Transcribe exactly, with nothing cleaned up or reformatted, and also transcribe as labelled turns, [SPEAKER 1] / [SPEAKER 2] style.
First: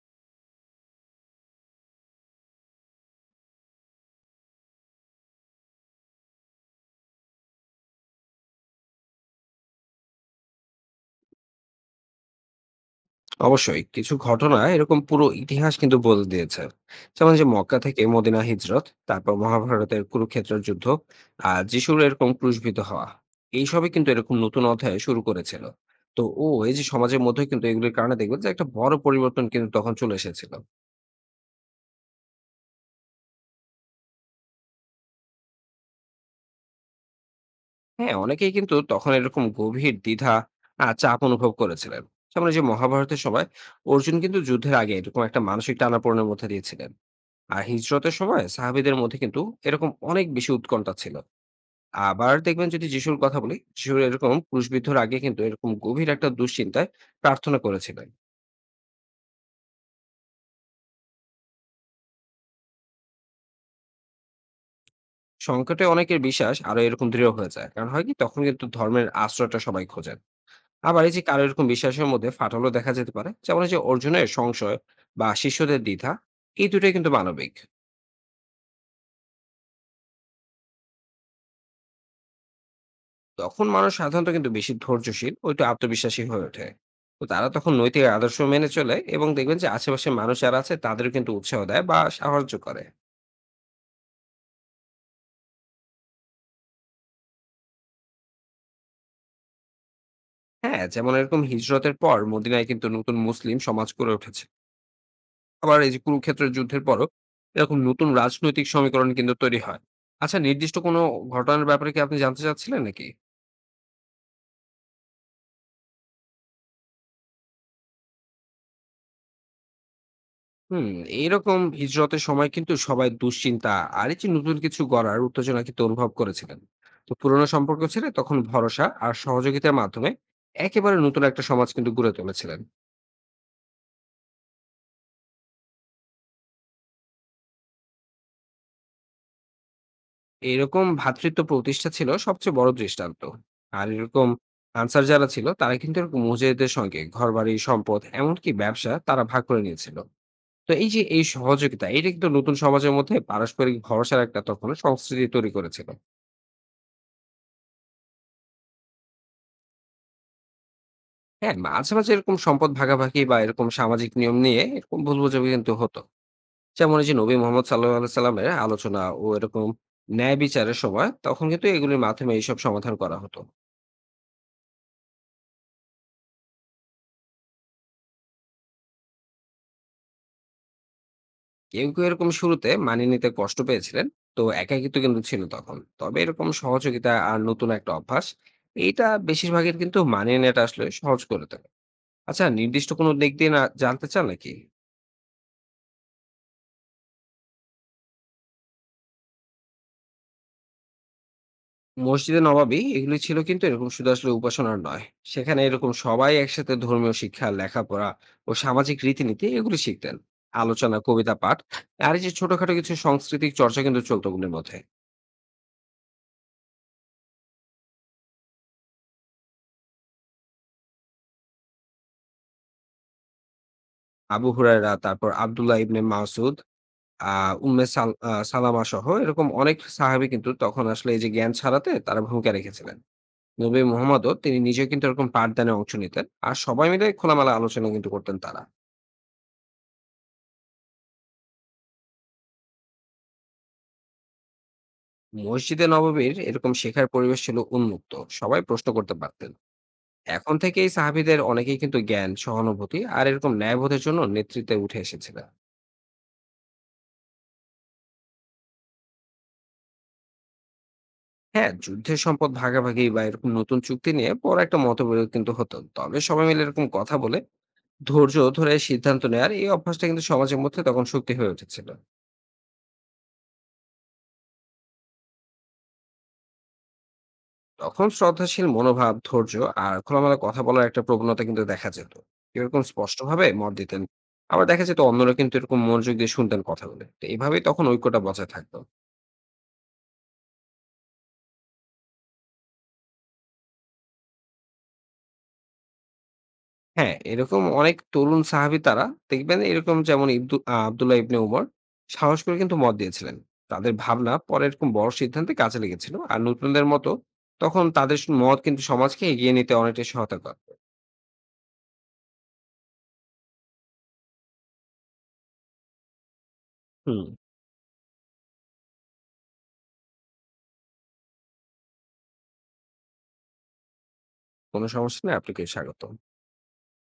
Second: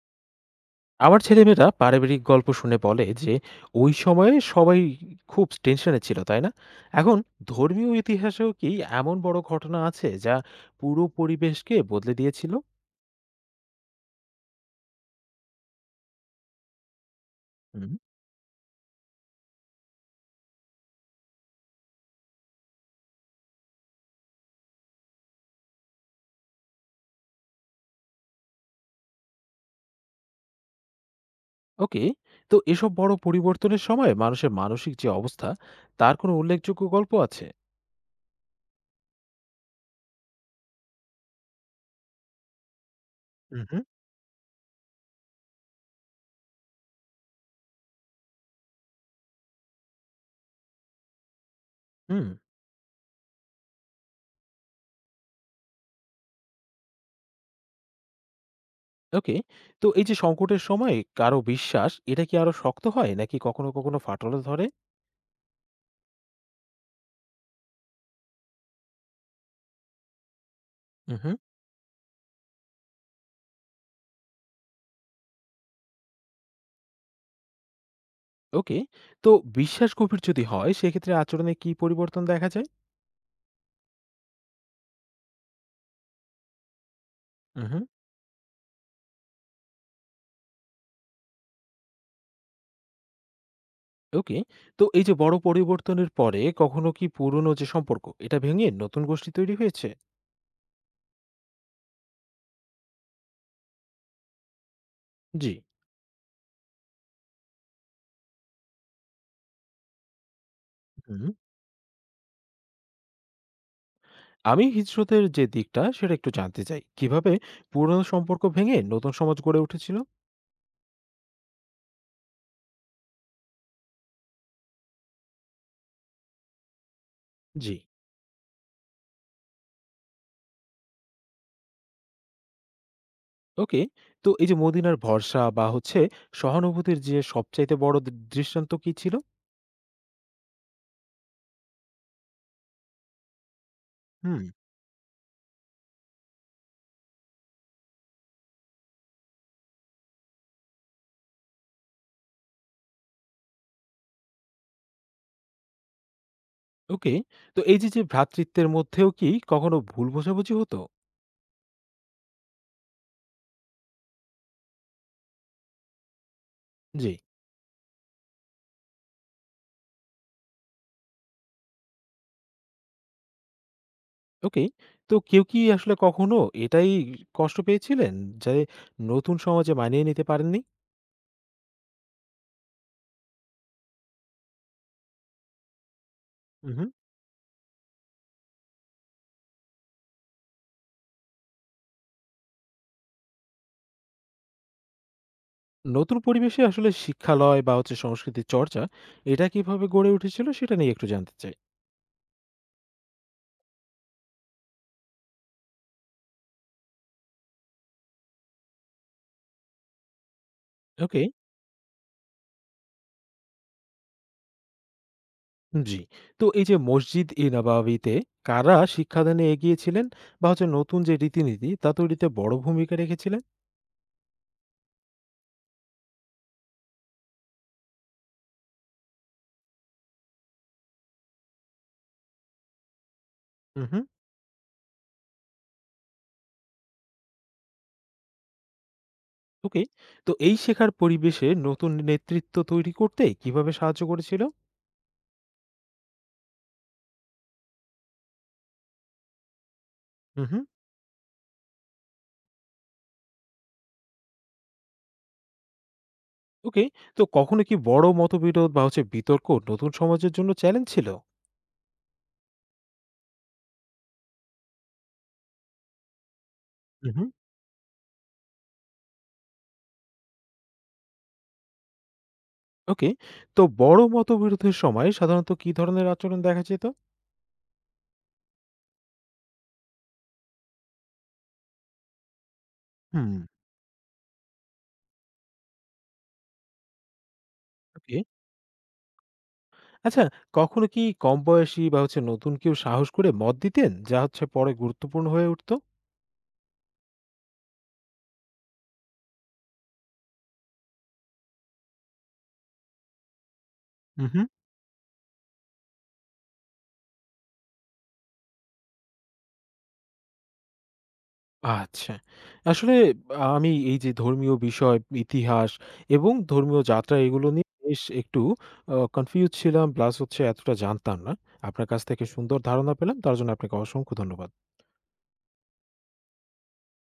[SPEAKER 1] আমার ছেলেমেয়েরা পারিবারিক গল্প শুনে বলে যে ওই সময়ে সবাই খুব টেনশনে ছিল, তাই না? এখন ধর্মীয় ইতিহাসেও কি এমন বড় ঘটনা আছে যা পুরো পরিবেশকে বদলে দিয়েছিল?
[SPEAKER 2] অবশ্যই কিছু ঘটনা এরকম পুরো ইতিহাস কিন্তু বদলে দিয়েছে। যেমন যে মক্কা
[SPEAKER 1] হুম।
[SPEAKER 2] থেকে মদিনা হিজরত, তারপর মহাভারতের কুরুক্ষেত্রের যুদ্ধ, আর যিশুর এরকম ক্রুশবিদ্ধ হওয়া, এইসবই কিন্তু এরকম নতুন অধ্যায় শুরু করেছিল। তো ও এই যে সমাজের মধ্যে কিন্তু এগুলির কারণে দেখবেন যে একটা বড় পরিবর্তন কিন্তু তখন চলে এসেছিল।
[SPEAKER 1] ওকে। তো এসব বড় পরিবর্তনের সময় মানুষের মানসিক যে অবস্থা, তার কোনো উল্লেখযোগ্য গল্প আছে?
[SPEAKER 2] হ্যাঁ, অনেকেই কিন্তু তখন এরকম গভীর দ্বিধা আর চাপ অনুভব করেছিলেন। যেমন এই যে মহাভারতের সময়
[SPEAKER 1] হুম হুম।
[SPEAKER 2] অর্জুন কিন্তু যুদ্ধের আগে এরকম একটা মানসিক টানাপোড়েনের মধ্যে দিয়েছিলেন। আর হিজরতের সময় সাহাবীদের মধ্যে কিন্তু এরকম অনেক বেশি উৎকণ্ঠা ছিল।
[SPEAKER 1] হুম।
[SPEAKER 2] আবার দেখবেন, যদি যিশুর কথা বলি, যিশু এরকম ক্রুশবিদ্ধর আগে কিন্তু এরকম গভীর একটা দুশ্চিন্তায় প্রার্থনা করেছিলেন।
[SPEAKER 1] ওকে। তো এই যে সংকটের সময় কারো বিশ্বাস এটা কি আরো শক্ত হয় নাকি কখনো কখনো ফাটলে ধরে?
[SPEAKER 2] সংকটে অনেকের বিশ্বাস আরো এরকম দৃঢ় হয়ে যায়। কারণ হয় কি? তখন কিন্তু ধর্মের আশ্রয়টা সবাই খোঁজেন। আবার এই যে
[SPEAKER 1] হুম।
[SPEAKER 2] কারো এরকম বিশ্বাসের মধ্যে ফাটলও দেখা যেতে পারে। যেমন এই যে অর্জুনের সংশয় বা শিষ্যদের দ্বিধা, এই দুটোই কিন্তু মানবিক।
[SPEAKER 1] ওকে। তো বিশ্বাস গভীর যদি হয় সেক্ষেত্রে আচরণে কি পরিবর্তন দেখা যায়?
[SPEAKER 2] তখন মানুষ সাধারণত কিন্তু বেশি ধৈর্যশীল ও একটু আত্মবিশ্বাসী হয়ে ওঠে। তো তারা
[SPEAKER 1] উম
[SPEAKER 2] তখন
[SPEAKER 1] হুম,
[SPEAKER 2] নৈতিক আদর্শ মেনে চলে, এবং দেখবেন যে আশেপাশের মানুষ যারা আছে তাদেরও কিন্তু উৎসাহ দেয় বা সাহায্য করে।
[SPEAKER 1] ওকে। তো এই যে বড় পরিবর্তনের পরে কখনো কি পুরনো যে সম্পর্ক এটা ভেঙে নতুন গোষ্ঠী তৈরি হয়েছে?
[SPEAKER 2] হ্যাঁ, যেমন এরকম হিজরতের পর মদিনায় কিন্তু নতুন মুসলিম সমাজ গড়ে উঠেছে।
[SPEAKER 1] জি।
[SPEAKER 2] আবার এই যে কুরুক্ষেত্রের যুদ্ধের পরও এরকম নতুন রাজনৈতিক সমীকরণ কিন্তু তৈরি হয়। আচ্ছা, নির্দিষ্ট কোনো
[SPEAKER 1] হুম।
[SPEAKER 2] ঘটনার ব্যাপারে কি আপনি জানতে চাচ্ছিলেন নাকি?
[SPEAKER 1] আমি হিজড়তের যে দিকটা সেটা একটু জানতে চাই। কিভাবে পুরনো সম্পর্ক ভেঙে নতুন সমাজ গড়ে উঠেছিল?
[SPEAKER 2] হুম। এরকম হিজরতের সময় কিন্তু সবাই দুশ্চিন্তা আর এই যে নতুন কিছু গড়ার উত্তেজনা কিন্তু অনুভব করেছিলেন। তো পুরোনো
[SPEAKER 1] জি।
[SPEAKER 2] সম্পর্ক ছেড়ে তখন ভরসা আর সহযোগিতার মাধ্যমে একেবারে নতুন একটা সমাজ কিন্তু গড়ে তুলেছিলেন।
[SPEAKER 1] ওকে। তো এই যে মদিনার ভরসা বা হচ্ছে সহানুভূতির যে সবচাইতে বড় দ দৃষ্টান্ত কি ছিল?
[SPEAKER 2] এরকম ভ্রাতৃত্ব প্রতিষ্ঠা ছিল সবচেয়ে বড় দৃষ্টান্ত। আর এরকম
[SPEAKER 1] হুম।
[SPEAKER 2] আনসার যারা ছিল তারা কিন্তু এরকম মুজাহিদের সঙ্গে ঘরবাড়ি, সম্পদ, এমনকি ব্যবসা তারা ভাগ করে নিয়েছিল। তো এই যে এই সহযোগিতা, এটা কিন্তু নতুন সমাজের মধ্যে পারস্পরিক ভরসার একটা তখন সংস্কৃতি তৈরি করেছিল।
[SPEAKER 1] ওকে। তো এই যে, যে ভ্রাতৃত্বের মধ্যেও কি কখনো ভুল বোঝাবুঝি হতো?
[SPEAKER 2] হ্যাঁ, মাঝে, মাঝে এরকম সম্পদ ভাগাভাগি বা এরকম সামাজিক নিয়ম নিয়ে এরকম ভুল বোঝাবুঝি কিন্তু হতো। যেমন এই
[SPEAKER 1] জি।
[SPEAKER 2] যে নবী মোহাম্মদ সাঃ এর আলোচনা ও এরকম ন্যায় বিচারের সময় তখন কিন্তু এগুলির মাধ্যমে এইসব সমাধান করা হতো।
[SPEAKER 1] ওকে। তো কেউ কি আসলে কখনো এটাই কষ্ট পেয়েছিলেন যে নতুন সমাজে মানিয়ে নিতে পারেননি?
[SPEAKER 2] কেউ, কেউ এরকম শুরুতে মানিয়ে নিতে কষ্ট পেয়েছিলেন। তো একাকিত্ব কিন্তু ছিল তখন। তবে এরকম
[SPEAKER 1] উহু।
[SPEAKER 2] সহযোগিতা আর নতুন একটা অভ্যাস, এইটা বেশিরভাগের কিন্তু মানিয়ে নেওয়াটা আসলে সহজ করে তোলে। আচ্ছা, নির্দিষ্ট কোনো দিক দিয়ে না জানতে চান নাকি?
[SPEAKER 1] নতুন পরিবেশে আসলে শিক্ষালয় বা হচ্ছে সংস্কৃতির চর্চা এটা কিভাবে গড়ে উঠেছিল সেটা নিয়ে একটু জানতে চাই।
[SPEAKER 2] মসজিদে নবাবী এগুলি ছিল কিন্তু এরকম শুধু আসলে উপাসনা নয়, সেখানে এরকম সবাই একসাথে ধর্মীয় শিক্ষা, লেখাপড়া ও সামাজিক রীতিনীতি এগুলি শিখতেন। আলোচনা,
[SPEAKER 1] ওকে,
[SPEAKER 2] কবিতা পাঠ, আর এই যে ছোটখাটো কিছু সাংস্কৃতিক চর্চা কিন্তু চলতো ওগুলির মধ্যে।
[SPEAKER 1] জি। তো এই যে মসজিদ ই নবাবিতে কারা শিক্ষাদানে এগিয়েছিলেন বা হচ্ছে নতুন যে রীতিনীতি তা তৈরিতে বড় ভূমিকা রেখেছিলেন?
[SPEAKER 2] আবু হুরায়রা, তারপর আব্দুল্লাহ ইবনে মাসুদ, আহ উম্মে সাল- আহ, সালামা সহ এরকম অনেক সাহাবী কিন্তু তখন আসলে এই যে জ্ঞান ছাড়াতে তারা ভূমিকা রেখেছিলেন। নবী
[SPEAKER 1] উহু।
[SPEAKER 2] মুহাম্মদও তিনি নিজে কিন্তু এরকম পাঠদানে অংশ নিতেন, আর সবাই মিলে খোলামেলা আলোচনা কিন্তু করতেন তারা।
[SPEAKER 1] ওকে। তো এই শেখার পরিবেশে নতুন নেতৃত্ব তৈরি করতে কিভাবে সাহায্য করেছিল?
[SPEAKER 2] মসজিদে নববীর এরকম শেখার পরিবেশ ছিল উন্মুক্ত, সবাই প্রশ্ন করতে পারতেন। এখন থেকেই সাহাবীদের অনেকেই কিন্তু জ্ঞান, সহানুভূতি আর এরকম ন্যায়বোধের জন্য নেতৃত্বে উঠে এসেছিলেন।
[SPEAKER 1] ওকে। তো কখনো কি বড় মতবিরোধ বা হচ্ছে বিতর্ক নতুন সমাজের জন্য চ্যালেঞ্জ ছিল?
[SPEAKER 2] হ্যাঁ, যুদ্ধের সম্পদ ভাগাভাগি বা এরকম নতুন চুক্তি নিয়ে বড় একটা মতবিরোধ কিন্তু হতো, তবে সবাই মিলে এরকম
[SPEAKER 1] হুম,
[SPEAKER 2] কথা
[SPEAKER 1] হুম।
[SPEAKER 2] বলে ধৈর্য ধরে সিদ্ধান্ত নেওয়ার এই অভ্যাসটা কিন্তু সমাজের মধ্যে তখন শক্তি হয়ে উঠেছিল।
[SPEAKER 1] ওকে। তো বড় মতবিরোধের সময় সাধারণত কি ধরনের আচরণ দেখা যেত?
[SPEAKER 2] তখন শ্রদ্ধাশীল মনোভাব, ধৈর্য আর খোলামেলা কথা বলার একটা প্রবণতা কিন্তু দেখা যেত। এরকম
[SPEAKER 1] হুম।
[SPEAKER 2] স্পষ্টভাবে মত দিতেন। আবার দেখা যেত অন্যরা কিন্তু এরকম মনোযোগ দিয়ে শুনতেন কথাগুলো। তো এভাবেই তখন
[SPEAKER 1] ওকে।
[SPEAKER 2] ঐক্যটা বজায় থাকতো।
[SPEAKER 1] আচ্ছা, কখনো কি কম বয়সী বা হচ্ছে নতুন কেউ সাহস করে মত দিতেন যা হচ্ছে পরে গুরুত্বপূর্ণ হয়ে উঠত?
[SPEAKER 2] হ্যাঁ, এরকম অনেক তরুণ সাহাবী তারা, দেখবেন এরকম যেমন ইবদু আ আব্দুল্লাহ ইবনে উমর সাহস করে কিন্তু মত দিয়েছিলেন। তাদের
[SPEAKER 1] হুম,
[SPEAKER 2] ভাবনা
[SPEAKER 1] হুম।
[SPEAKER 2] পরে এরকম বড় সিদ্ধান্তে কাজে লেগেছিল। আর নতুনদের মতো তখন তাদের স মত কিন্তু সমাজকে এগিয়ে নিতে অনেকটাই সহায়তা করত।
[SPEAKER 1] আচ্ছা। আসলে আমি এই যে ধর্মীয় বিষয়, ইতিহাস এবং ধর্মীয় যাত্রা
[SPEAKER 2] হুম,
[SPEAKER 1] এগুলো নিয়ে বেশ একটু আ কনফিউজড ছিলাম, প্লাস হচ্ছে এতটা জানতাম না। আপনার কাছ থেকে সুন্দর ধারণা পেলাম। তার জন্য আপনাকে অসংখ্য ধন্যবাদ।
[SPEAKER 2] কোনো সমস্যা নেই। আপনাকে স্বাগতম।